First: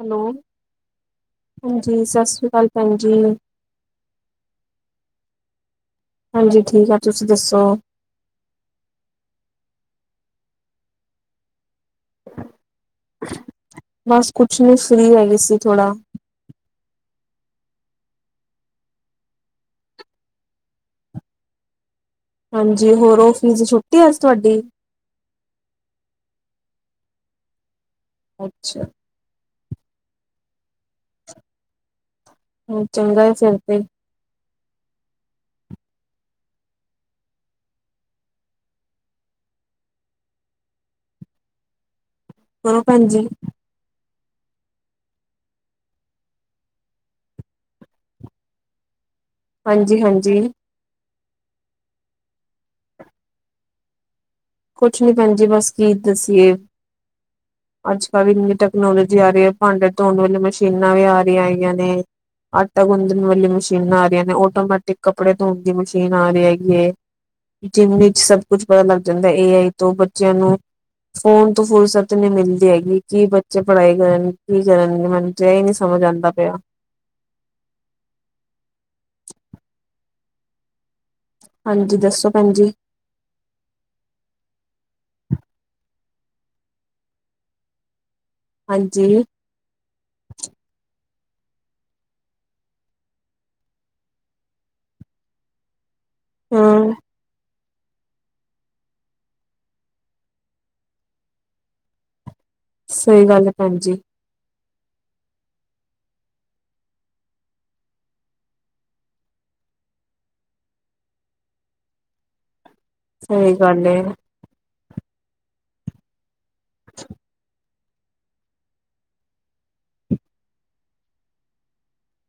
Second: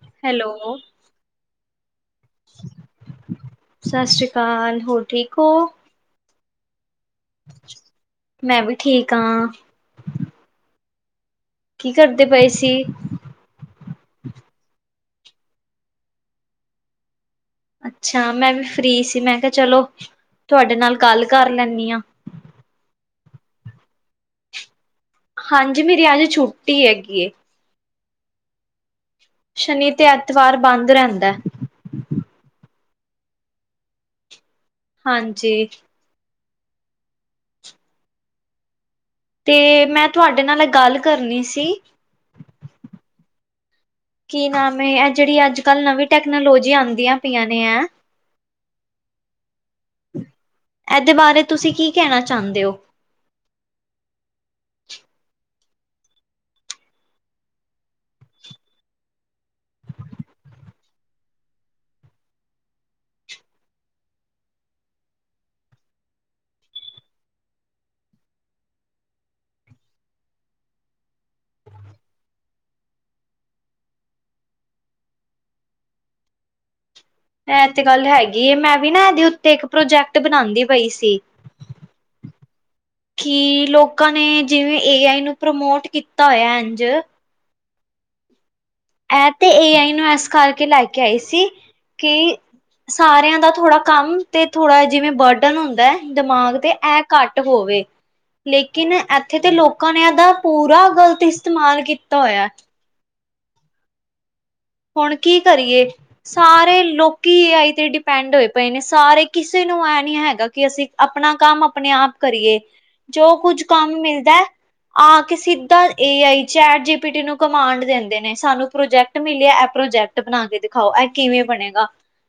Hello ਹਾਂਜੀ, ਸਤਿ ਸ਼੍ਰੀ ਅਕਾਲ ਭੈਣ ਜੀ। ਸਤਿ ਸ਼੍ਰੀ ਅਕਾਲ, ਹੋਰ ਠੀਕ ਓ? ਹਾਂਜੀ ਠੀਕ ਆ, ਤੁਸੀਂ ਦੱਸੋ? ਮੈਂ ਵੀ ਠੀਕ ਆਂ। ਕੀ ਕਰਦੇ ਪਏ ਸੀ? ਬਸ ਕੁਛ ਨੀ ਫ੍ਰੀ ਹੈਗੀ ਸੀ ਥੋੜਾ। ਅੱਛਾ, ਮੈਂ ਵੀ ਫ੍ਰੀ ਸੀ, ਮੈਂ ਕੇਆ ਚਲੋ, ਤੁਆਡੇ ਨਾਲ ਗੱਲ ਕਰ ਲੈਂਨੀ ਆ। ਹਾਂਜੀ, ਹੋਰ ਔਫੀਸ 'ਚ ਛੁੱਟੀ ਆ ਅੱਜ ਤੁਆਡੀ? ਹਾਂਜੀ, ਮੇਰੀ ਅੱਜ ਛੁੱਟੀ ਹੈਗੀ ਏ। ਅੱਛਾ। ਸ਼ਨੀ ਤੇ ਐਤਵਾਰ ਬੰਦ ਰੈਂਦੈ। ਹੂੰ, ਚੰਗਾ ਐ ਫੇਰ ਤੇ। ਹਾਂਜੀ। ਤੇ ਮੈਂ ਤੁਆਡੇ ਨਾਲ ਗੱਲ ਕਰਨੀ ਸੀ। ਕਰੋ ਭੈਣਜੀ। ਕੀ ਨਾਮ‌ ਐ, ਏ ਜੇੜੀ ਅੱਜ-ਕੱਲ ਨਵੀਂ ਟੈਕਨੋਲੋਜੀ ਆਦੀਆਂ ਪਈਆਂ ਨੇ ਐ ਹਾਂਜੀ-ਹਾਂਜੀ। ਇਹਦੇ ਬਾਰੇ ਤੁਸੀਂ ਕੀ ਕਹਿਣਾ ਚਾਦੇਂ ਓ? ਕੁਛ ਨੀ ਭੈਣ ਜੀ ਬਸ ਕੀ ਦੱਸੀਏ [inaudible] ਅੱਜ ਕੱਲ੍ਹ ਇਹਨੀ ਟੈਕਨੋਲੋਜੀ ਆ ਰੀ ਐ ਭਾਂਡੇ ਧੋਣ ਵਾਲੀ ਮਸ਼ੀਨਾਂ ਵੀ ਆ ਰੀਆਂ ਹੈਗੀਆਂ ਨੇ ਆਟਾ ਗੁੰਦਣ ਵਾਲੀਆਂ ਮਸ਼ੀਨਾਂ ਆ ਰੀਆਂ ਨੇ, ਆਟੋਮੈਟਿਕ ਕੱਪੜੇ ਧੋਣ ਦੀ ਮਸ਼ੀਨ ਆ ਰੀ ਹੈਗੀ ਐ। ਜਿੰਮ ਵਿੱਚ ਸਭ ਕੁਝ ਪਤਾ ਲੱਗ ਜਾਂਦਾ ਏ ਆਈ ਤੋਂ ਬੱਚਿਆਂ ਨੂੰ ਫੋਨ ਤੋਂ ਫ਼ੁਰਸਤ ਨੀ ਮਿਲਦੀ ਹੈਗੀ ਕੀ ਬੱਚੇ ਪੜ੍ਹਾਈ ਕਰਨ ਕੀ ਕਰਨਗੇ ਮੈਨੂੰ ਜੇ ਈ ਨੀ ਸਮਝ ਆਂਦਾ ਪਿਆ। ਇਹ ਤੇ ਗੱਲ ਹੈਗੀ ਐ ਮੈਂ ਵੀ ਨਾ ਇਹਦੇ ਉੱਤੇ ਇੱਕ ਪ੍ਰੋਜੈਕਟ ਬਣਾਂਦੀ ਪਈ ਸੀ। ਹਾਂਜੀ ਦੱਸੋ ਭੈਣ ਜੀ? ਕੀ ਲੋਕਾਂ ਨੇ ਜਿਵੇਂ ਏ ਆਈ ਨੂੰ ਪ੍ਰਮੋਟ ਕੀਤਾ ਹੋਇਆ ਇੰਝ ਹਾਂਜੀ, ਤੇ ਏ ਆਈ ਨੂੰ ਐ ਸਖਾ ਕੇ ਲੈ ਕੇ ਆਏ ਸੀ ਕੀ ਸਾਰਿਆਂ ਦਾ ਥੋੜਾ ਕੰਮ ਤੇ ਥੋੜਾ ਜਿਵੇਂ ਬਰਡ [unintelligible] ਹੁੰਦਾ ਦਿਮਾਗ ਤੇ ਹਾਂ ਇਹ ਘੱਟ ਹੋਵੇ। ਲੇਕਿਨ ਇੱਥੇ ਤੇ ਲੋਕਾਂ ਨੇ ਇਹਦਾ ਪੂਰਾ ਗਲਤ ਇਸਤੇਮਾਲ ਕੀਤਾ ਹੋਇਆ। ਸਹੀ ਗੱਲ ਐ ਭੈਣ ਜੀ। ਹੁਣ ਕੀ ਕਰੀਏ। ਸਾਰੇ ਲੋਕੀ ਏ ਆਈ ਤੇ ਡਿਪੈਂਡ ਹੋਏ ਪਏ ਨੇ ਸਾਰੇ ਕਿਸੇ ਨੂੰ ਇਹ ਨੀ ਹੈਗਾ ਕਿ ਅਸੀਂ ਆਪਣਾ ਕੰਮ ਆਪਣੇ ਆਪ ਕਰੀਏ, ਜੋ ਸਹੀ ਕੁੱਝ ਗੱਲ ਕੰਮ ਏ ਮਿਲਦਾ ਆ ਕੇ ਸਿੱਧਾ ਏ ਆਈ ਚੈਟ ਜੀ ਪੀਟੀ ਨੂੰ ਕਮਾਂਡ ਦਿੰਦੇ ਨੇ ਸਾਨੂੰ ਪ੍ਰੋਜੈਕਟ ਮਿਲਿਆ ਇਹ ਪ੍ਰੋਜੈਕਟ ਬਣਾ ਕੇ ਦਿਖਾਓ ਇਹ ਕਿਵੇਂ ਬਣੇਗਾ।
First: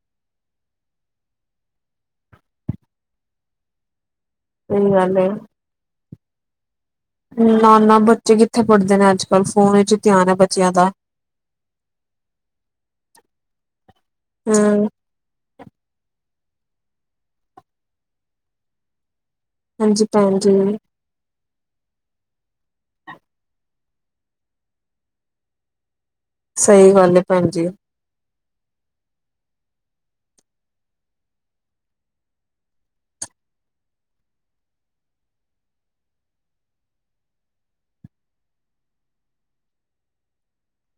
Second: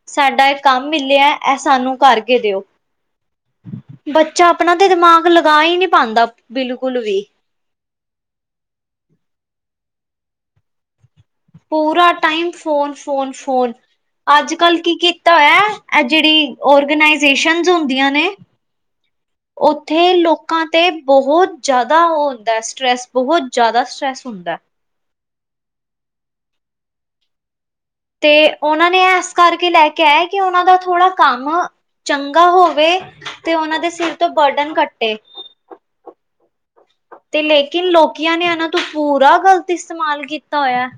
ਸਾਡਾ ਇਹ ਕੰਮ ਮਿਲਿਆ ਇਹ ਸਾਨੂੰ ਕਰਕੇ ਦਿਓ। ਬੱਚਾ ਆਪਣਾ ਤੇ ਸਹੀ ਗੱਲ ਦਿਮਾਗ ਏ ਲਗਾ ਈ ਨੀ ਪਾਦਾ ਬਿਲਕੁਲ ਵੀ ਨਾ-ਨਾ ਬੱਚੇ ਕਿੱਥੇ ਪੜ੍ਹਦੇ ਨੇ ਅੱਜ-ਕੱਲ੍ਹ ਫੋਨ ਵਿੱਚ ਧਿਆਨ ਐ ਬੱਚਿਆਂ ਦਾ ਪੂਰਾ ਟਾਈਮ ਫੋਨ, ਫੋਨ, ਫੋਨ ਅੱਜ-ਕੱਲ੍ਹ ਹਮ ਕੀ ਕੀਤਾ ਹੋਇਆ ਜਿਹੜੀ ਔਰਗਨਾਈਜੇਸਨ ਹੁੰਦੀਆਂ ਨੇ ਹਾਂਜੀ ਉੱਥੇ ਭੈਣ ਜੀ ਲੋਕਾਂ ਤੇ ਬਹੁਤ ਜਿਆਦਾ ਉਹ ਹੁੰਦਾ ਸਟਰ੍ਰੈਸ ਬਹੁਤ ਜ਼ਿਆਦਾ ਸਟਰ੍ਰੈਸ ਹੁੰਦਾ। ਸਹੀ ਗੱਲ ਏ ਭੈਣ ਜੀ। ਤੇ ਉਹਨਾਂ ਨੇ ਇਸ ਕਰਕੇ ਲੈ ਕੇ ਆਇਆ ਕਿ ਉਹਨਾਂ ਦਾ ਥੋੜਾ ਕੰਮ ਚੰਗਾ ਹੋਵੇ, ਤੇ ਉਹਨਾਂ ਦੇ ਸਿਰ ਤੋਂ ਬਰਡਨ ਕੱਟੇ। ਤੇ ਲੇਕਿਨ ਲੋਕੀਆਂ ਨੇ ਇਹਨਾਂ ਤੋਂ ਪੂਰਾ ਗ਼ਲਤ ਇਸਤੇਮਾਲ ਕੀਤਾ ਹੋਇਆ।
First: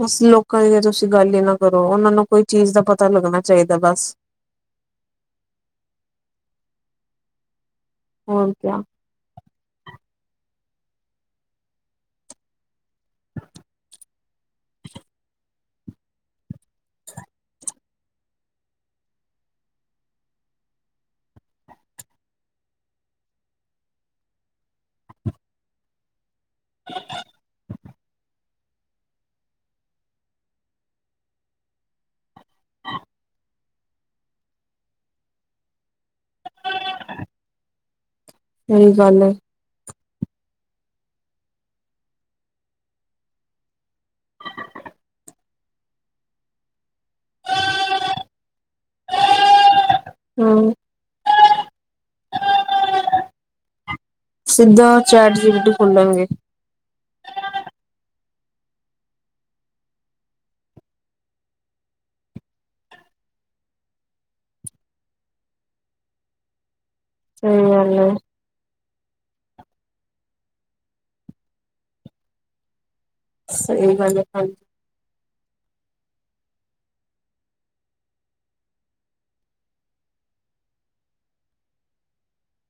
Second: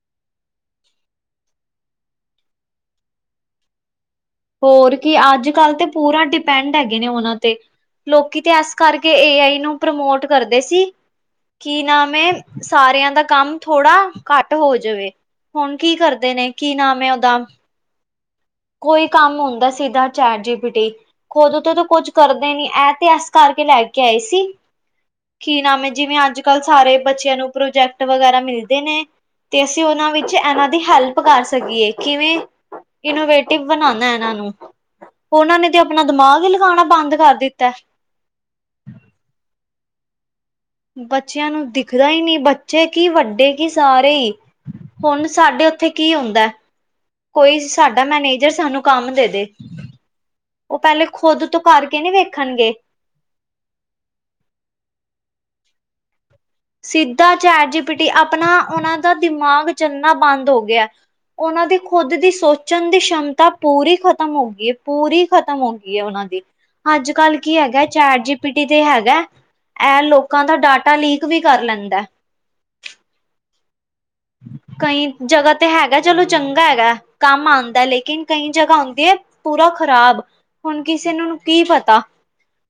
ਬੱਸ ਲੋਕਾਂ ਦੀ ਤਾ ਤੁਸੀਂ ਗੱਲ ਈ ਨਾ ਕਰੋ ਉਹਨਾਂ ਨੂੰ ਕੋਈ ਚੀਜ਼ ਦਾ ਪਤਾ ਲੱਗਣਾ ਚਾਹੀਦਾ ਬੱਸ ਹੋਰ ਕੀ ਅੱਜ ਕੱਲ ਤੇ ਪੂਰਾ ਡਿਪੈਂਡ ਹੈਗੇ ਨੇ, ਉਹਨਾਂ ਤੇ ਲੋਕੀ ਹੋਰ ਤੇ ਇਸ ਕਿਆ ਕਰਕੇ ਕੇ ਏ ਆਈ ਨੂੰ ਪ੍ਰਮੋਟ ਕਰਦੇ ਸੀ। ਕੀ ਨਾਮ ਏ, ਸਾਰਿਆਂ ਦਾ ਕੰਮ ਥੋੜ੍ਹਾ ਘੱਟ ਹੋ ਜਾਵੇ। ਹੁਣ ਕੀ ਕਰਦੇ ਨੇ ਕੀ ਨਾਮ ਐ ਉਹਦਾ ਕੋਈ ਕੰਮ ਹੁੰਦਾ ਸਿੱਧਾ ਚੈਟ ਜੀ ਪੀਟੀ। ਖੁਦ ਤੋਂ ਤਾਂ ਕੁੱਝ ਕਰਦੇ ਨੀ ਇਹ ਤੇ ਅ ਕਰਕੇ ਲੈ ਕੇ ਆਏ ਸੀ। ਕੀ ਨਾਮ ਐ ਜਿਵੇਂ ਅੱਜ-ਕੱਲ੍ਹ ਸਾਰੇ ਬੱਚਿਆਂ ਨੂੰ ਪ੍ਰੋਜੈਕਟ ਵਗੈਰਾ ਮਿਲਦੇ ਨੇ। ਤੇ ਅਸੀਂ ਉਹਨਾਂ ਵਿੱਚ ਇਹਨਾਂ ਦੀ ਹੈਲਪ ਕਰ ਸਕੀਏ ਕਿਵੇਂ ਇਨੋਵੇ ਟਿਵ ਬਣਾਣਾ ਇਹਨਾਂ ਨੂੰ, ਉਹਨਾਂ ਨੇ ਤੇ ਆਪਣਾ ਦਿਮਾਗ ਲਗਾਣਾ ਬੰਦ ਕਰ ਦਿੱਤਾ। ਸਹੀ ਗੱਲ ਐ। ਬੱਚਿਆਂ ਨੂੰ ਦਿਖਦਾ ਈ ਨੀ, ਬੱਚੇ ਕੀ ਵੱਡੇ ਕੀ ਸਾਰੇ ਈ ਹੁਣ ਸਾਡੇ ਉੱਥੇ ਕੀ ਹੁੰਦਾਂ ਏ ਕੋਈ ਸਾਡਾ ਮੈਨੇਜਰ ਸਾਨੂੰ ਕੰਮ ਦੇ-ਦੇ। ਹਮ ਉਹ ਪਹਿਲੇ ਖੁਦ ਤੋਂ ਕਰਕੇ ਨਹੀਂ ਵੇਖਣਗੇ। ਸਿੱਧਾ ਚੈਟ ਜੀ ਪੀ ਟੀ ਖੋਲਣਗੇ। ਸਿੱਧਾ ਚੈਟ ਜੀ ਪਿੱਟੀ ਆਪਣਾ ਉਹਨਾਂ ਦਾ ਦਿਮਾਗ ਚੱਲਣਾ ਬੰਦ ਹੋ ਗਿਆ। ਉਹਨਾਂ ਦੀ ਖੁਦ ਦੀ ਸੋਚਣ ਦੀ ਸਮਤਾ ਪੂਰੀ ਖਤਮ ਹੋ ਗਈ ਹੈ, ਪੂਰੀ ਖਤਮ ਹੋ ਗਈ ਹੈ ਉਹਨਾਂ ਦੀ। ਅੱਜ-ਕੱਲ ਕੀ ਸਹੀ ਹੈਗਾ ਗੱਲ ਹੈ ਚੈਟ ਜੀ ਪੀ ਟੀ ਤੇ ਹੈਗਾ। ਐ ਲੋਕਾਂ ਦਾ ਡਾਟਾ ਲੀਕ ਵੀ ਕਰ ਲੈਂਦਾ ਏ। ਸਹੀ ਗੱਲ ਏ ਹਾਂਜੀ। ਕਈ ਜਗ੍ਹਾ ਤੇ ਹੈਗਾ। ਚਲੋ ਚੰਗਾ ਹੈਗਾ ਕੰਮ ਆਉਂਦਾ ਲੇਕਿਨ ਕਈ ਜਗ੍ਹਾ ਆਉਂਦੀ ਏ ਪੂਰਾ ਖ਼ਰਾਬ। ਹੁਣ ਕਿਸੇ ਨੂੰ ਕੀ ਪਤਾ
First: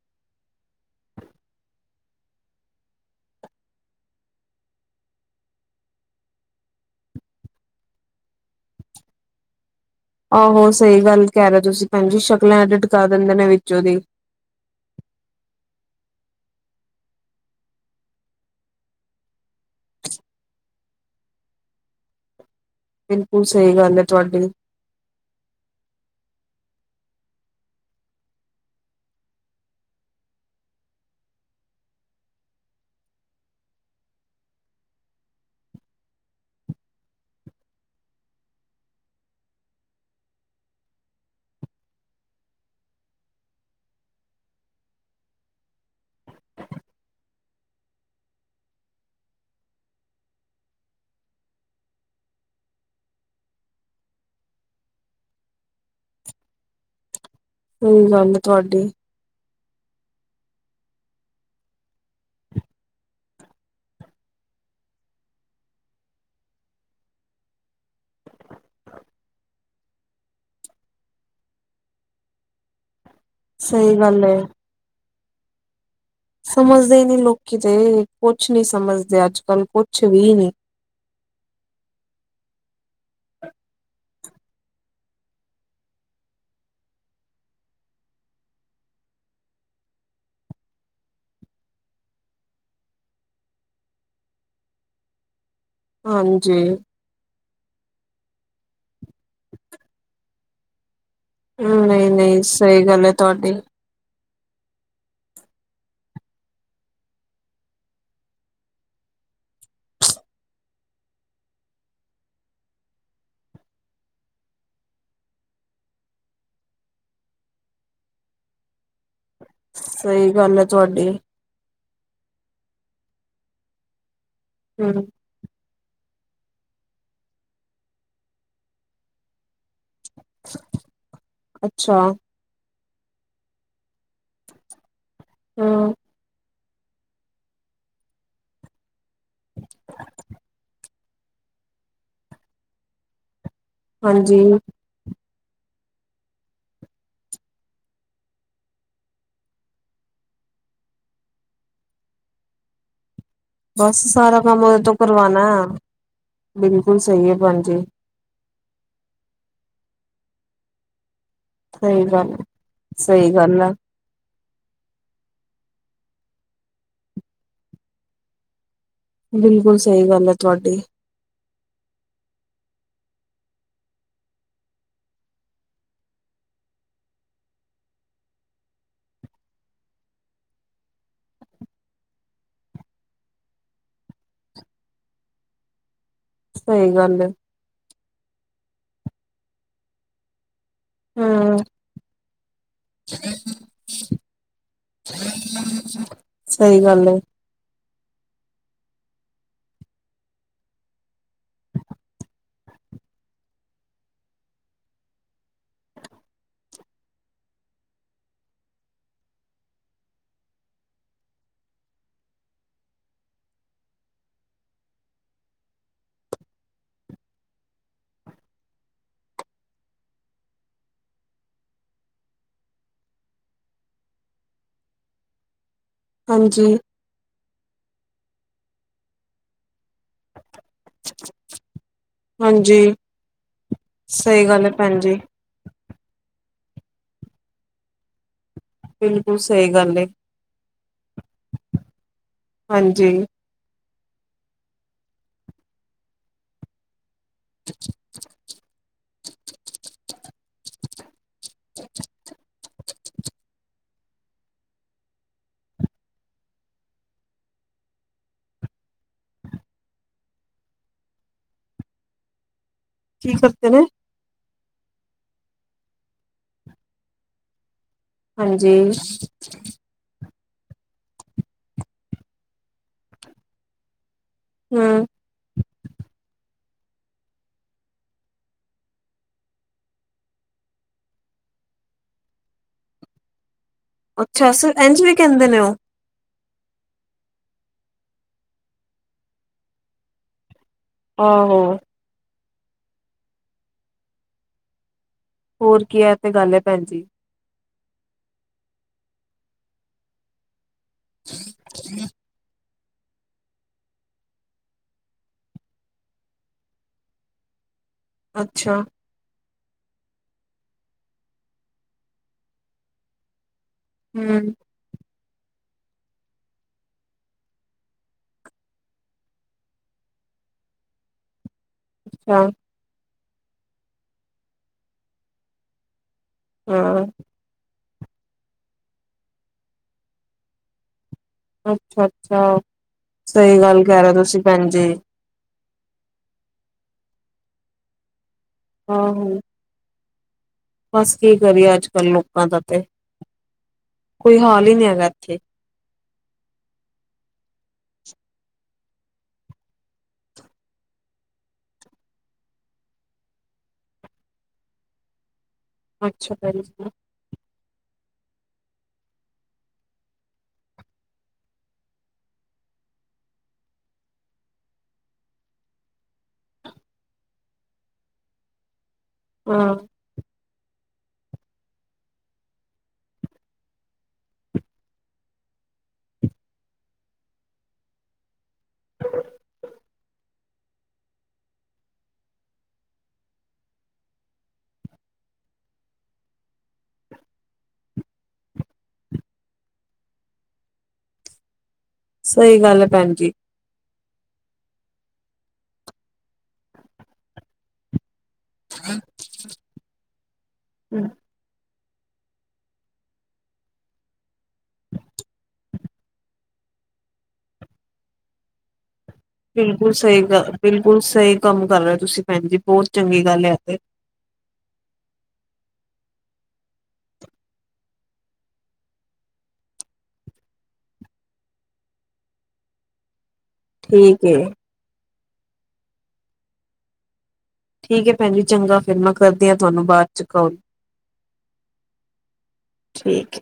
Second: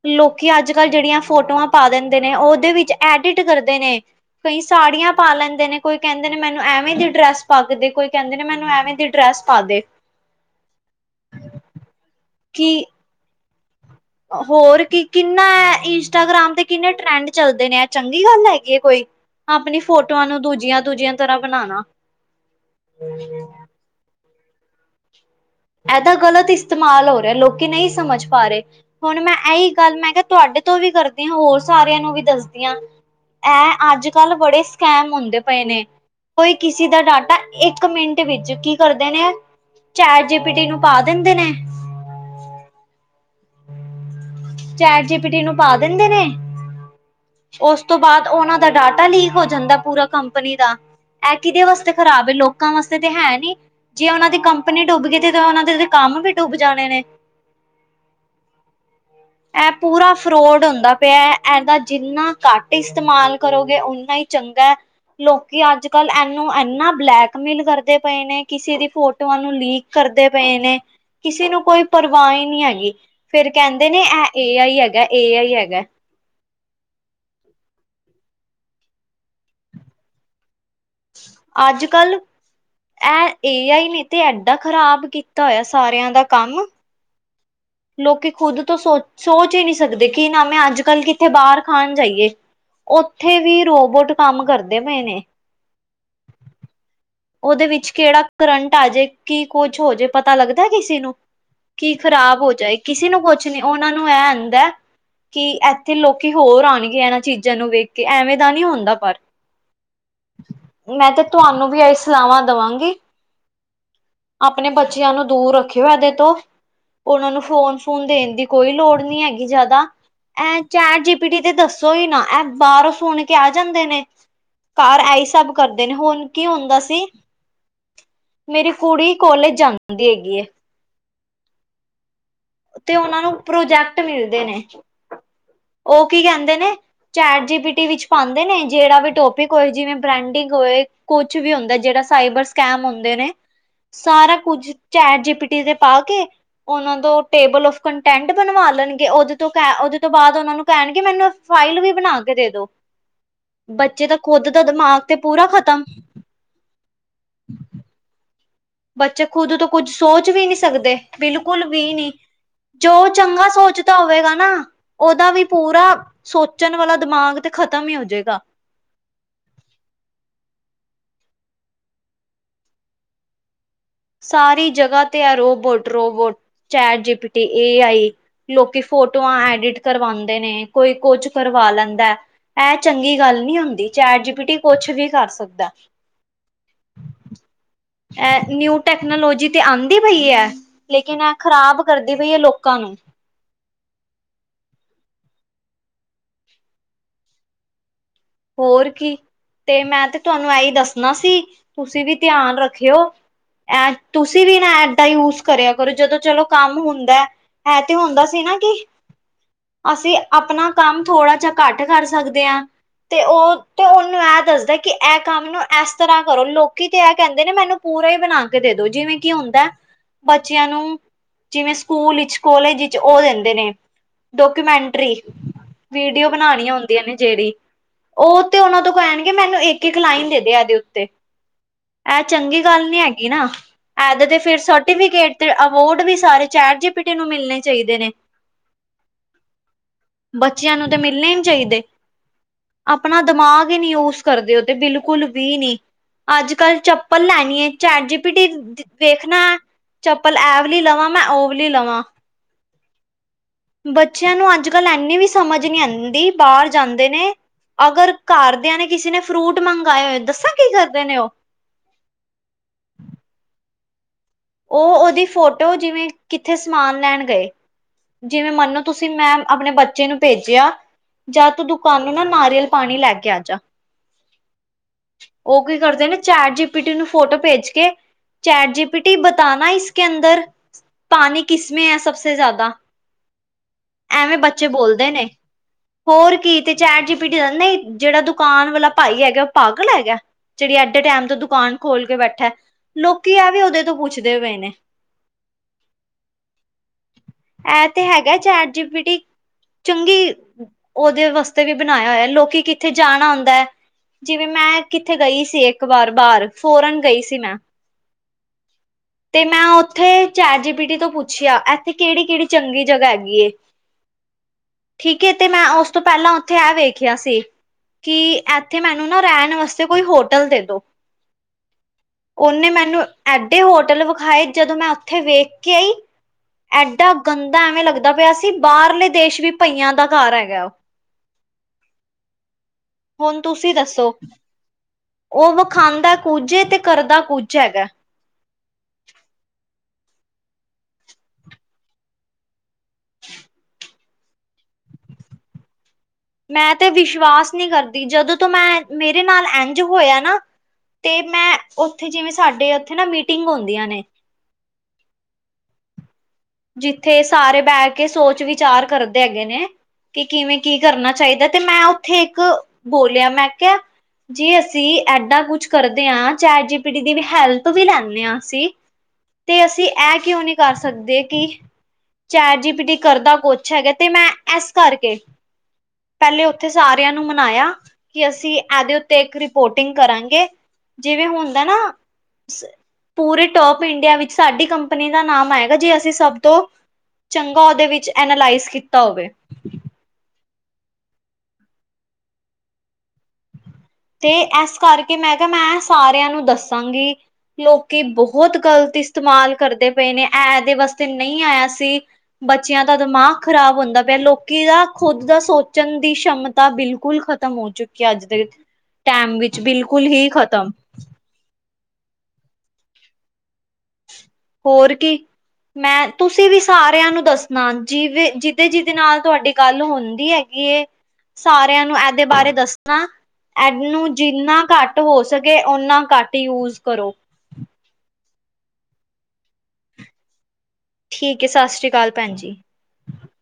ਲੋਕੀ ਅੱਜ-ਕੱਲ੍ਹ ਜਿਹੜੀਆਂ ਫੋਟੋਆਂ ਪਾ ਦਿੰਦੇ ਨੇ, ਉਹਦੇ ਵਿੱਚ ਐਡਿਟ ਕਰਦੇ ਨੇ। ਕਈ ਸਾੜੀਆਂ ਪਾ ਲੈਂਦੇ ਨੇ, ਕੋਈ ਕਹਿੰਦੇ ਨੇ ਮੈਨੂੰ ਐਵੇਂ ਦੀ ਡਰੈਸ ਪਾਕੇ ਦੇ, ਕੋਈ ਕਹਿੰਦੇ ਨੇ ਮੈਨੂੰ ਐਵੇਂ ਦੀ ਡਰੈਸ ਪਾਦੇ। ਆਹੋ! ਸਹੀ ਗੱਲ ਕਹਿ ਰਹੇ ਹੋ ਤੁਸੀਂ ਭੈਣ ਜੀ। ਸ਼ਕਲਾਂ ਕਿ ਐਡਿਟ ਦਿੰਦੇ ਨੇ ਵਿੱਚੋਂ ਦੀ ਹੋਰ ਕੀ ਕਿੰਨਾ ਐ ਇੰਸਟਾਗ੍ਰਾਮ ਤੇ ਕਿੰਨੇ ਟਰੈਂਡ ਚੱਲਦੇ ਨੇ। ਇਹ ਚੰਗੀ ਗੱਲ ਹੈਗੀ ਹੈ ਕੋਈ ਆਪਣੀ ਫੋਟੋਆਂ ਨੂੰ ਦੂਜੀਆਂ-ਦੂਜੀਆਂ ਤਰ੍ਹਾਂ ਬਣਾਣਾ। ਬਿਲਕੁਲ ਸਹੀ ਗੱਲ ਹੈ ਤੁਹਾਡੀ। ਇਹਦਾ ਗ਼ਲਤ ਇਸਤੇਮਾਲ ਹੋ ਰਿਹਾ ਲੋਕੀ ਨਹੀਂ ਸਮਝ ਪਾਰਹੇ। ਹੁਣ ਮੈਂ ਇਹੀ ਗੱਲ ਮੈਂ ਕਿਹਾ ਤੁਹਾਡੇ ਤੋਂ ਵੀ ਕਰਦੀ ਆ, ਹੋਰ ਸਾਰਿਆਂ ਨੂੰ ਵੀ ਦੱਸਦੀ ਆ। ਐਂ ਅੱਜ-ਕੱਲ੍ਹ ਬੜੇ ਸਕੈਮ ਹੁੰਦੇ ਪਏ ਨੇ। ਕੋਈ ਕਿਸੇ ਦਾ ਡਾਟਾ ਇੱਕ ਮਿੰਟ ਵਿੱਚ ਕੀ ਕਰਦੇ ਨੇ ਐ ਚੈਟ ਚੈਟ ਜੀ ਪਿਟੀ ਨੂੰ ਪਾ ਦਿੰਦੇ ਨੇ। ਚੈਟ ਜੀ ਪਿਟੀ ਨੂੰ ਪਾ ਦਿੰਦੇ ਨੇ। ਉਸ ਤੋਂ ਬਾਅਦ ਉਹਨਾਂ ਦਾ ਡਾਟਾ ਲੀਕ ਹੋ ਜਾਂਦਾ ਪੂਰਾ ਕੰਪਨੀ ਦਾ। ਇਹ ਕਿਹਦੇ ਵਾਸਤੇ ਖ਼ਰਾਬ ਐ ਲੋਕਾਂ ਵਾਸਤੇ ਤੇ ਹੈ ਨੀ ਜੇ ਉਹਨਾਂ ਦੀ ਕੰਪਨੀ ਡੁੱਬ ਗਈ, ਤੇ ਉਹਨਾ ਦੇ ਕੰਮ ਵੀ ਡੁੱਬ ਜਾਣੇ ਨੇ। ਸਹੀ ਗੱਲ ਏ ਤੁਹਾਡੀ। [inaudible] ਇਹ ਪੂਰਾ ਫਰੋਡ ਹੁੰਦਾ ਪਿਆ ਐ। ਇਹਦਾ ਜਿੰਨਾ ਘੱਟ ਇਸਤੇਮਾਲ ਕਰੋਗੇ ਉਓਨਾ ਹੀ ਚੰਗਾ ਏ। ਲੋਕੀ ਅੱਜ-ਕੱਲ ਇਹਨੂੰ ਇਨਾ ਬਲੈਕਮੇਲ ਕਰਦੇ ਪਏ ਨੇ, ਕਿਸੇ ਦੀ ਫੋਟੋਆਂ ਨੂੰ ਲੀਕ ਕਰਦੇ ਪਏ ਨੇ। ਕਿਸੇ ਨੂੰ ਕੋਈ ਪਰਵਾਹ ਈ ਨਹੀਂ ਹੈਗੀ। ਫੇਰ ਕਹਿੰਦੇ ਸਹੀ ਨੇ ਗੱਲ ਇਹ ਹੈ। ਏ ਆਈ ਹੈਗਾ, ਏ ਆਈ ਹੈਗਾ। ਸਮਝਦੇ ਨੀ ਲੋਕੀ ਤੇ, ਕੁਛ ਨਹੀਂ ਸਮਝਦੇ ਅੱਜ- ਕੱਲ ਕੁਛ ਵੀ ਨੀ। ਅੱਜ-ਕੱਲ੍ਹ ਐਹ ਏ ਆਈ ਨੇ ਤੇ ਐਡਾ ਖ਼ਰਾਬ ਕੀਤਾ ਹੋਇਆ ਸਾਰਿਆਂ ਦਾ ਕੰਮ ਲੋਕੀ ਖੁਦ ਤੋਂ ਸੋਚ-ਸੋਚ ਹੀ ਨਹੀਂ ਸਕਦੇ। ਕਿ ਨਾ ਮੈਂ ਅੱਜ-ਕੱਲ੍ਹ ਕਿੱਥੇ ਬਾਹਰ ਖਾਣ ਜਾਈਏ। ਉੱਥੇ ਵੀ ਰੋਬੋਟ ਕੰਮ ਕਰਦੇ ਪਏ ਨੇ। ਹਾਂਜੀ। ਉਹਦੇ ਵਿੱਚ ਕਿਹੜਾ ਕਰੰਟ ਆ ਜੇ ਕੀ ਕੁਝ ਹੋ ਜੇ ਪਤਾ ਲੱਗਦਾ ਕਿਸੇ ਨੂੰ। ਕੀ ਨਹੀਂ ਨਹੀਂ ਖ਼ਰਾਬ ਹੋ ਜਾਏ ਸਹੀ ਗੱਲ ਕਿਸੇ ਹੈ ਨੂੰ ਕੁੱਛ ਤੁਹਾਡੀ। ਨੀ ਉਹਨਾਂ ਨੂੰ ਇਹ ਹੁੰਦਾ ਹੈ ਕਿ ਇੱਥੇ ਲੋਕੀ ਹੋਰ ਆਣਗੇ ਇਹਨਾਂ ਚੀਜ਼ਾਂ ਨੂੰ ਵੇਖ ਕੇ ਐਵੇਂ ਦਾ ਨਹੀਂ ਹੁੰਦਾ ਪਰ। ਮੈਂ ਤੇ ਤੁਹਾਨੂੰ ਵੀ ਏਹੀ ਸਲਾਵਾਂ ਦੇਵਾਂਗੀ ਆਪਣੇ ਬੱਚਿਆਂ ਨੂੰ ਦੂਰ ਰੱਖਿਓ ਇਹਦੇ ਤੋਂ। ਉਹਨਾਂ ਨੂੰ ਫੋਨ-ਫੁਨ ਦੇਣ ਦੀ ਕੋਈ ਲੋੜ ਨਹੀਂ ਹੈਗੀ ਜਿਆਦਾ, ਸਹੀ ਗੱਲ ਐਹ ਹੈ ਚੈਟ ਤੁਹਾਡੀ ਜੀ ਪੀਟੀ ਤੇ ਦੱਸੋ ਈ ਨਾ ਇਹ ਬਾਹਰੋ ਸੁਨ ਕੇ ਆ ਜਾਂਦੇ ਨੇ ਘਰ ਹਮ ਏਹੀ ਸਬ ਕਰਦੇ ਨੇ ਹੁਨ ਕੀ ਹੁੰਦਾ ਸੀ ਮੇਰੀ ਕੁੜੀ ਕੋਲੇਜ ਜਾਂਦੀ ਹੈਗੀ ਏ ਅੱਛਾ ਤੇ ਉਹਨਾਂ ਨੂੰ ਪ੍ਰੋਜੈਕਟ ਮਿਲਦੇ ਨੇ, ਹਮ। ਉਹ ਕੀ ਕਹਿੰਦੇ ਨੇ ਚੈਟ ਜੀ ਪੀ ਟੀ ਵਿੱਚ ਪਾੰਦੇ ਨੇ ਜਿਹੜਾ ਵੀ ਟੋਪਿਕ ਹੋਏ ਜਿਵੇਂ ਬ੍ਰੈਂਡਿੰਗ ਹੋਏ ਕੁਛ ਵੀ ਹੁੰਦਾ ਜਿਹੜਾ ਸਾਈਬਰ ਸਕੈਮ ਹੁੰਦੇ ਨੇ, ਸਾਰਾ ਹਾਂਜੀ ਕੁਝ ਚੈਟ ਜੀ ਪੀ ਟੀ ਤੇ ਪਾ ਕੇ ਉਹਨਾਂ ਨੂੰ ਟੇਬਲ ਔਫ਼ ਕੰਟੈਂਟ ਬਨਵਾ ਲੈਨਗੇ ਉਹਦੇ ਤੋਂ ਕਹਿ ਉਹਦੇ ਤੋਂ ਬਾਅਦ ਉਹਨਾਂ ਨੂੰ ਕਹਿਣਗੇ ਮੈਨੂੰ ਫਾਈਲ ਵੀ ਬਨਾ ਕੇ ਦੇਦੋ, ਬਸ ਬੱਚੇ ਦਾ ਸਾਰਾ ਖੁਦ ਦਾ ਕੰਮ ਉਹਦੇ ਤੋਂ ਦਿਮਾਗ ਤੇ ਕਰਵਾਣਾ ਪੂਰਾ ਖ਼ਤਮ ਬਿਲਕੁਲ ਸਹੀ ਹੈ ਪੈਣ ਜੀ ਬੱਚੇ ਖੁਦ ਤੋਂ ਕੁੱਝ ਸੋਚ ਵੀ ਨਹੀਂ ਸਕਦੇ, ਬਿਲਕੁਲ ਵੀ ਸਹੀ ਨਹੀਂ, ਗੱਲ ਜੋ ਸਹੀ ਚੰਗਾ ਗੱਲ ਆ ਸੋਚ ਹੋਵੇਗਾ ਨਾ ਉਹਦਾ ਵੀ ਪੂਰਾ ਸੋਚਣ ਵਾਲਾ ਦਿਮਾਗ ਤੇ ਖਤਮ ਹੀ ਹੋ ਜੇਗਾ ਬਿਲਕੁਲ ਸਹੀ ਗੱਲ ਐ ਤੁਹਾਡੀ ਸਾਰੀ ਜਗ੍ਹਾ ਤੇ ਆ ਰੋਬੋਟ-ਰੋਬੋਟ ਚੈਟ ਜੀ ਪੀ ਟੀ ਏ ਆਈ ਲੋਕੀ ਫੋਟੋਆਂ ਐਡਿਟ ਕਰਵਾਉਂਦੇ ਨੇ ਕੋਈ ਕੁੱਛ ਕਰਵਾ ਲੈਂਦਾ ਇਹ ਚੰਗੀ ਗੱਲ ਨਹੀਂ ਹੁੰਦੀ ਚੈਟ ਜੀ ਪੀ ਟੀ ਕੁਛ ਵੀ ਕਰ ਸਕਦਾ ਸਹੀ ਗੱਲ ਏ ਏਹ ਨਿਊ ਟੈਕਨੋਲੋਜੀ ਤੇ ਆਂਦੀ ਪਈ ਐ ਲੇਕਿਨ ਇਹ ਹਮ ਖ਼ਰਾਬ ਕਰਦੀ ਪਈ ਏ, ਲੋਕਾਂ ਨੂੰ [inaudible] ਸਹੀ ਗੱਲ ਏ। ਹੋਰ ਕੀ, ਤੇ ਮੈਂ ਤੇ ਤੁਹਾਨੂੰ ਐਹੀ ਦੱਸਣਾ ਸੀ। ਤੁਸੀਂ ਵੀ ਧਿਆਨ ਰੱਖਿਓ। ਐ ਤੁਸੀਂ ਵੀ ਨਾ ਐਪ ਦਾ ਯੂਜ ਕਰਿਆ ਕਰੋ, ਜਦੋਂ ਚਲੋ ਕੰਮ ਹੁੰਦਾ ਹੈ ਤੇ ਹੁੰਦਾ ਸੀ ਨਾ ਕੀ ਅਸੀਂ ਕੰਮ ਥੋੜ੍ਹਾ ਜਿਹਾ ਘੱਟ ਕਰ ਸਕਦੇ ਆ। ਤੇ ਉਹ ਤੇ ਉਨ ਤੇ ਇਹ ਦੱਸਦਾ, ਕਿ ਇਹ ਕੰਮ ਨੂੰ ਏਸ ਤਰ੍ਹਾਂ ਕਰੋ ਲੋਕੀ ਤੇ ਏਹ ਕਹਿੰਦੇ ਨੇ ਮੈਨੂੰ ਪੂਰਾ ਹੀ ਬਣਾ। ਦੇ ਦੋ, ਜਿਵੇਂ ਕਿ ਹੁੰਦਾ ਬੱਚਿਆਂ ਨੂੰ ਜਿਵੇਂ ਸਕੂਲ ਵਿੱਚ ਕੋਲਜ ਇਚ ਉਹ ਦਿੰਦੇ ਨੇ ਡਾਕੂਮੈਂਟਰੀ। ਵੀਡੀਓ ਹਾਂਜੀ ਬਣਾਣੀਆਂ ਹੁੰਦੀਆਂ ਨੇ ਜਿਹੜੀ ਉਹ ਤੇ ਉਹਨਾਂ ਤੋਂ ਕਹਿਣਗੇ ਮੈਨੂੰ ਇੱਕ ਇੱਕ ਲਾਈਨ ਦੇ ਦੇ ਏਹਦੇ ਉੱਤੇ ਇਹ ਚੰਗੀ ਗੱਲ ਹਾਂਜੀ ਨੀ ਹੈਗੀ ਨਾ ਇਹਦੇ ਤੇ ਸਹੀ ਫਿਰ ਗੱਲ ਹੈ ਭੈਣ ਜੀ ਸਰਟੀਫਿਕੇਟ ਤੇ ਅਵਾਰਡ ਵੀ ਸਾਰੇ ਚੈਟ-ਜੀ-ਪੀ ਟੀ ਨੂੰ ਮਿਲਣੇ ਚਾਈਦੇ ਨੇ ਬਿਲਕੁਲ ਸਹੀ ਗੱਲ ਹੈ ਬੱਚਿਆਂ ਨੂੰ ਤੇ ਮਿਲਣੇ ਈ ਨੀ ਚਾਹੀਦੇ ਹਾਂਜੀ ਆਪਣਾ ਦਿਮਾਗ ਹੀ ਨ ਯੂਸ ਕਰਦੇ ਔ ਤੇ ਬਿਲਕੁਲ ਵੀ ਨਹੀਂ ਅੱਜ ਕੱਲ ਚਪ ਪੱਲ ਲੈਨੀ ਏ ਚੈਟ ਜੀ-ਪੀ-ਟੀ। ਦੇਖਣਾ ਚੱਪਲ ਐਵਲੀ ਲਵਾਂ ਮੈਂ ਉਹ ਓਵਲੀ ਲਵਾਂ। ਬੱਚਿਆਂ ਨੂੰ ਅੱਜ ਕੱਲ੍ਹ ਏਨੀ ਵੀ ਸਮਝ ਨਹੀਂ ਆਦੀ ਬਾਹਰ ਜਾਂਦੇ ਨੇ ਅਗਰ ਘਰਦਿਆਂ ਨੇ ਕਿਸੇ ਨੇ ਫਰੂਟ ਮੰਗਾਏ ਹੋਏ, ਦੱਸਾਂ ਕੀ ਕਰਦੇ ਨੇ ਉਹ ਕੀ ਕਰਦੇ ਨੇ ਉਹ ਉਹਦੀ ਫੋਟੋ ਜਿਵੇਂ, ਕਿੱਥੇ ਸਮਾਨ ਲੈਣ ਗਏ ਜਿਵੇਂ ਹਾਂਜੀ ਮੰਨੋ ਤੁਸੀਂ ਮੈਂਮ ਆਪਣੇ ਬੱਚੇ ਨੂੰ ਭੇਜਿਆ ਜਾਂ ਤੂੰ ਦੁਕਾਨੋ ਨਾ ਨਾਰੀਅਲ ਪਾਨੀ ਲੈ ਕੇ ਆ ਜਾ ਹੰ ਉਹ ਕੀ ਕਰਦੇ ਨੇ ਚੈਟ-ਜੀ-ਪੀ-ਟੀ ਨੂੰ ਫੋਟੋ ਭੇਜ ਕੇ ਚੈਟ-ਜੀ-ਪੀ ਬਤਾਨਾ ਇਸ ਕੇ ਅੰਦਰ ਪਾਣੀ ਕਿਸਮੇ ਏ ਸਭ ਸੇ ਜ਼ਿਆਦਾ ਐਵੇਂ ਅੱਛਾ ਬੱਚੇ ਇੰਝ ਬੋਲਦੇ ਵੀ ਨੇ ਕਹਿੰਦੇ ਉਹ ਹੋਰ ਕੀ ਤੇ ਚੈਟ-ਜੀ-ਪੀਟੀ ਦ, ਨਹੀਂ ਜਿਹੜਾ ਦੁਕਾਨ ਵਾਲਾ ਭਾਈ ਹੈਗਾ ਉਹ ਪਾਗਲ ਹੈਗਾ, ਜਿਹੜੀ ਐਡ ਡੇ ਟਾਈਮ ਤੋਂ ਆਹੋ ਦੁਕਾਨ ਖੋਲ ਕੇ ਬੈਠਾ, ਲੋਕੀ ਆ ਵੀ ਉਹਦੇ ਤੋਂ ਪੁੱਛਦੇ ਪਏ ਨੇ ਹੋਰ ਕੀ ਐ ਤੇ ਗੱਲ ਐ ਭੈਣ ਜੀ। ਇਹ ਤੇ ਹੈਗਾ ਚੈਟ-ਜੀ-ਪੀਟੀ, ਚੰਗੀ ਉਹਦੇ ਵਾਸਤੇ ਵੀ ਬਣਾਇਆ ਹੋਇਆ ਲੋਕੀ ਕੀ ਕਿੱਥੇ ਜਾਣਾ ਹੁੰਦਾ ਏ, ਜਿਵੇਂ ਮੈਂ ਕਿੱਥੇ ਗਈ ਸੀ, ਇੱਕ ਵਾਰ ਬਾਹਰ ਫੋਰਨ ਗਈ ਸੀ ਮੈਂ ਅੱਛਾ। ਤੇ ਮੈਂ ਉੱਥੇ ਚੈਟ-ਜੀ-ਪੀਟੀ ਤੋਂ ਪੁੱਛਿਆ ਇੱਥੇ ਕਿਹੜੀ- ਕਿਹੜੀ ਚੰਗੀ ਜਗ੍ਹਾ ਹੈਗੀ ਏ। ਹੂ ਠੀਕ ਏ ਤੇ ਮੈਂ ਉਸ ਤੋਂ ਪਹਿਲਾਂ ਉੱਥੇ ਇਹ ਵੇਖਿਆ ਸੀ। ਕਿ ਇੱਥੇ ਮੈਨੂੰ ਨਾ ਰਹਿਣ ਵਾਸਤੇ ਕੋਈ ਹੋਟਲ ਦੇ ਦੋ ਅੱਛਾ ਓਨੇ ਮੈਨੂੰ ਏਡੇ ਹੋਟਲ ਵਿਖਾਏ ਜਦੋਂ ਮੈਂ ਉੱਥੇ ਵੇਖ ਕੇ ਆਈ ਹਾਂ ਐਡਾ ਗੰਦਾ, ਐਵੇਂ ਲੱਗਦਾ ਪਿਆ ਸੀ ਬਾਹਰਲੇ ਦੇਸ਼ ਵੀ ਭਈਆਂ ਦਾ ਘਰ ਹੈਗਾ ਉਹ। ਅੱਛਾ-ਅੱਛਾ ਹੁਣ ਸਹੀ ਤੁਸੀਂ ਗੱਲ ਕਹਿ ਰਹੇ ਦੱਸੋ ਤੁਸੀਂ ਭੈਣ ਜੀ। ਉਹ ਵਿਖਾਂਦਾ ਕੁਝ ਏ, ਤੇ ਕਰਦਾ ਕੁਛ ਹੈਗਾ ਆ ਹੋ ਬਸ ਕੀ ਕਰੀਏ ਅੱਜ ਕੱਲ੍ਹ ਲੋਕਾਂ ਦਾ ਤੇ [inaudible] ਕੋਈ ਹਾਲ ਹੀ ਨਹੀਂ ਹੈਗਾ ਏਥੇ ਮੈਂ ਤੇ ਵਿਸ਼ਵਾਸ ਨਹੀਂ ਕਰਦੀ ਜਦੋਂ ਤੋਂ ਮੈਂ ਮੇਰੇ ਨਾਲ ਐਂਜ ਹੋਇਆ ਨਾ ਤੇ ਮੈਂ ਉੱਥੇ ਜਿਵੇਂ ਸਾਡੇ ਉੱਥੇ ਨਾ ਮੀਟਿੰਗ ਹੁੰਦੀਆਂ ਨੇ ਅੱਛਾ ਭੈਣਜੀ ਥੇ ਸਾਰੇ ਬੈਠ ਕੇ ਸੋਚ-ਵਿਚਾਰ ਕਰਦੇ ਹੈਗੇ ਨੇ ਕਿ ਕਿਵੇਂ ਕੀ ਕਰਨਾ ਚਾਹੀਦਾ? ਤੇ ਮੈਂ ਉੱਥੇ ਇੱਕ ਬੋਲਿਆ ਮੈਂ ਕਿਹਾ ਜੇ ਅਸੀਂ ਐਡਾਂ ਕੁਛ ਕਰਦੇ ਆਂ, ਚੈਟ ਜੀਪੀਟੀ ਦੀ ਵੀ ਹੈਲਪ ਵੀ ਲੈਂਦੇ ਹਾਂ ਅਸੀਂ ਤੇ ਹਾਂ ਅਸੀਂ ਐ ਕਿਉਂ ਨੀ ਕਰ ਸਕਦੇ ਕਿ ਚੈਟ ਜੀਪੀਟੀ ਕਰਦਾ ਕੁਛ ਹੈਗਾ ਤੇ ਮੈਂ ਏਸ ਕਰਕੇ ਪਹਲੇ ਉੱਥੇ ਸਾਰਿਆਂ ਨੂੰ ਮਨਾਇਆ ਕਿ ਅਸੀਂ ਏਦੇ ਉੱਤੇ ਇੱਕ ਰਿਪੋਰਟਿੰਗ ਕਰਾਂਗੇ, ਜਿਵੇਂ ਹੁੰਦਾ ਨਾ ਪੂਰੇ ਟੋਪ ਇੰਡੀਆ ਵਿੱਚ ਸਾਡੀ ਕੰਪਨੀ ਦਾ ਨਾਮ ਆਏਗਾ ਜੇ ਅਸੀਂ ਸਭ ਤੋਂ ਚੰਗਾ ਉਦੇ ਵਿੱਚ ਐਨਾਲਾਈਜ਼ ਕੀਤਾ ਹੋਵੇ। ਸਹੀ ਗੱਲ ਏ ਭੈਣ ਜੀ। ਤੇ ਏਸ ਕਰਕੇ ਮੈਂ ਕਿਹਾ ਮੈਂ ਸਾਰਿਆਂ ਨੂੰ ਦੱਸਾਂਗੀ ਲੋਕੀ ਬਹੁਤ ਬਹੁਤ ਗ਼ਲਤ ਇਸਤੇਮਾਲ ਕਰਦੇ ਪਏ ਨੇ। ਐ ਐਦੇ ਵਸਤੇ ਨਹੀਂ ਆਇਆ ਸੀ। ਬੱਚਿਆਂ ਦਾ ਦਿਮਾਗ ਖ਼ਰਾਬ ਹੁੰਦਾ ਪਿਆ। ਲੋਕੀ ਦਾ ਖੁੱਦ ਦਾ ਸੋਚਣ ਦੀ ਸ਼ਮਤਾ ਬਿਲਕੁਲ ਖ਼ ਖਤਮ ਹੋ ਚੁੱਕੀ ਅੱਜ ਦੇ ਵਿੱਚ। ਟਾਈਮ ਬਿਲਕੁਲ ਸਹੀ ਹੀ ਗ ਖ਼ਤਮ ਬਿਲਕੁਲ ਸਹੀ ਕੰਮ ਕਰ ਰਹੇ ਓ ਤੁਸੀਂ ਭੈਣ ਜੀ ਬਹੁਤ ਚੰਗੀ ਗੱਲ ਐ ਤੇ ਹੋਰ ਕੀ ਮੈਂ ਤੁਸੀਂ ਵੀ ਸਾਰਿਆਂ ਨੂੰ ਦੱਸਣਾ ਜਿਵੇਂ ਜੀਦੇ-ਜੀਦੇ ਨਾਲ ਤੁਹਾਡੀ ਗੱਲ ਹੁੰਦੀ ਏ ਸਾਰਿਆਂ ਨੂੰ ਐਦੇ ਬਾਰੇ ਦੱਸਣਾ ਐਨੂੰ ਠੀਕ ਏ। ਜਿੰਨਾ ਘੱਟ ਹੋ ਸਕੇ ਓਨਾ ਘੱਟ ਯੂਜ ਕਰੋ। ਠੀਕ ਹੈ ਭੈਣ ਜੀ ਚੰਗਾ ਫਿਰ ਮੈਂ ਕਰਦੀ ਹਾਂ ਤੁਹਾਨੂੰ ਬਾਦ ਚ ਕਾੱਲ ਠੀਕ ਏ ਸਤਿ ਸ੍ਰੀ ਅਕਾਲ ਭੈਣ ਜੀ। ਠੀਕ।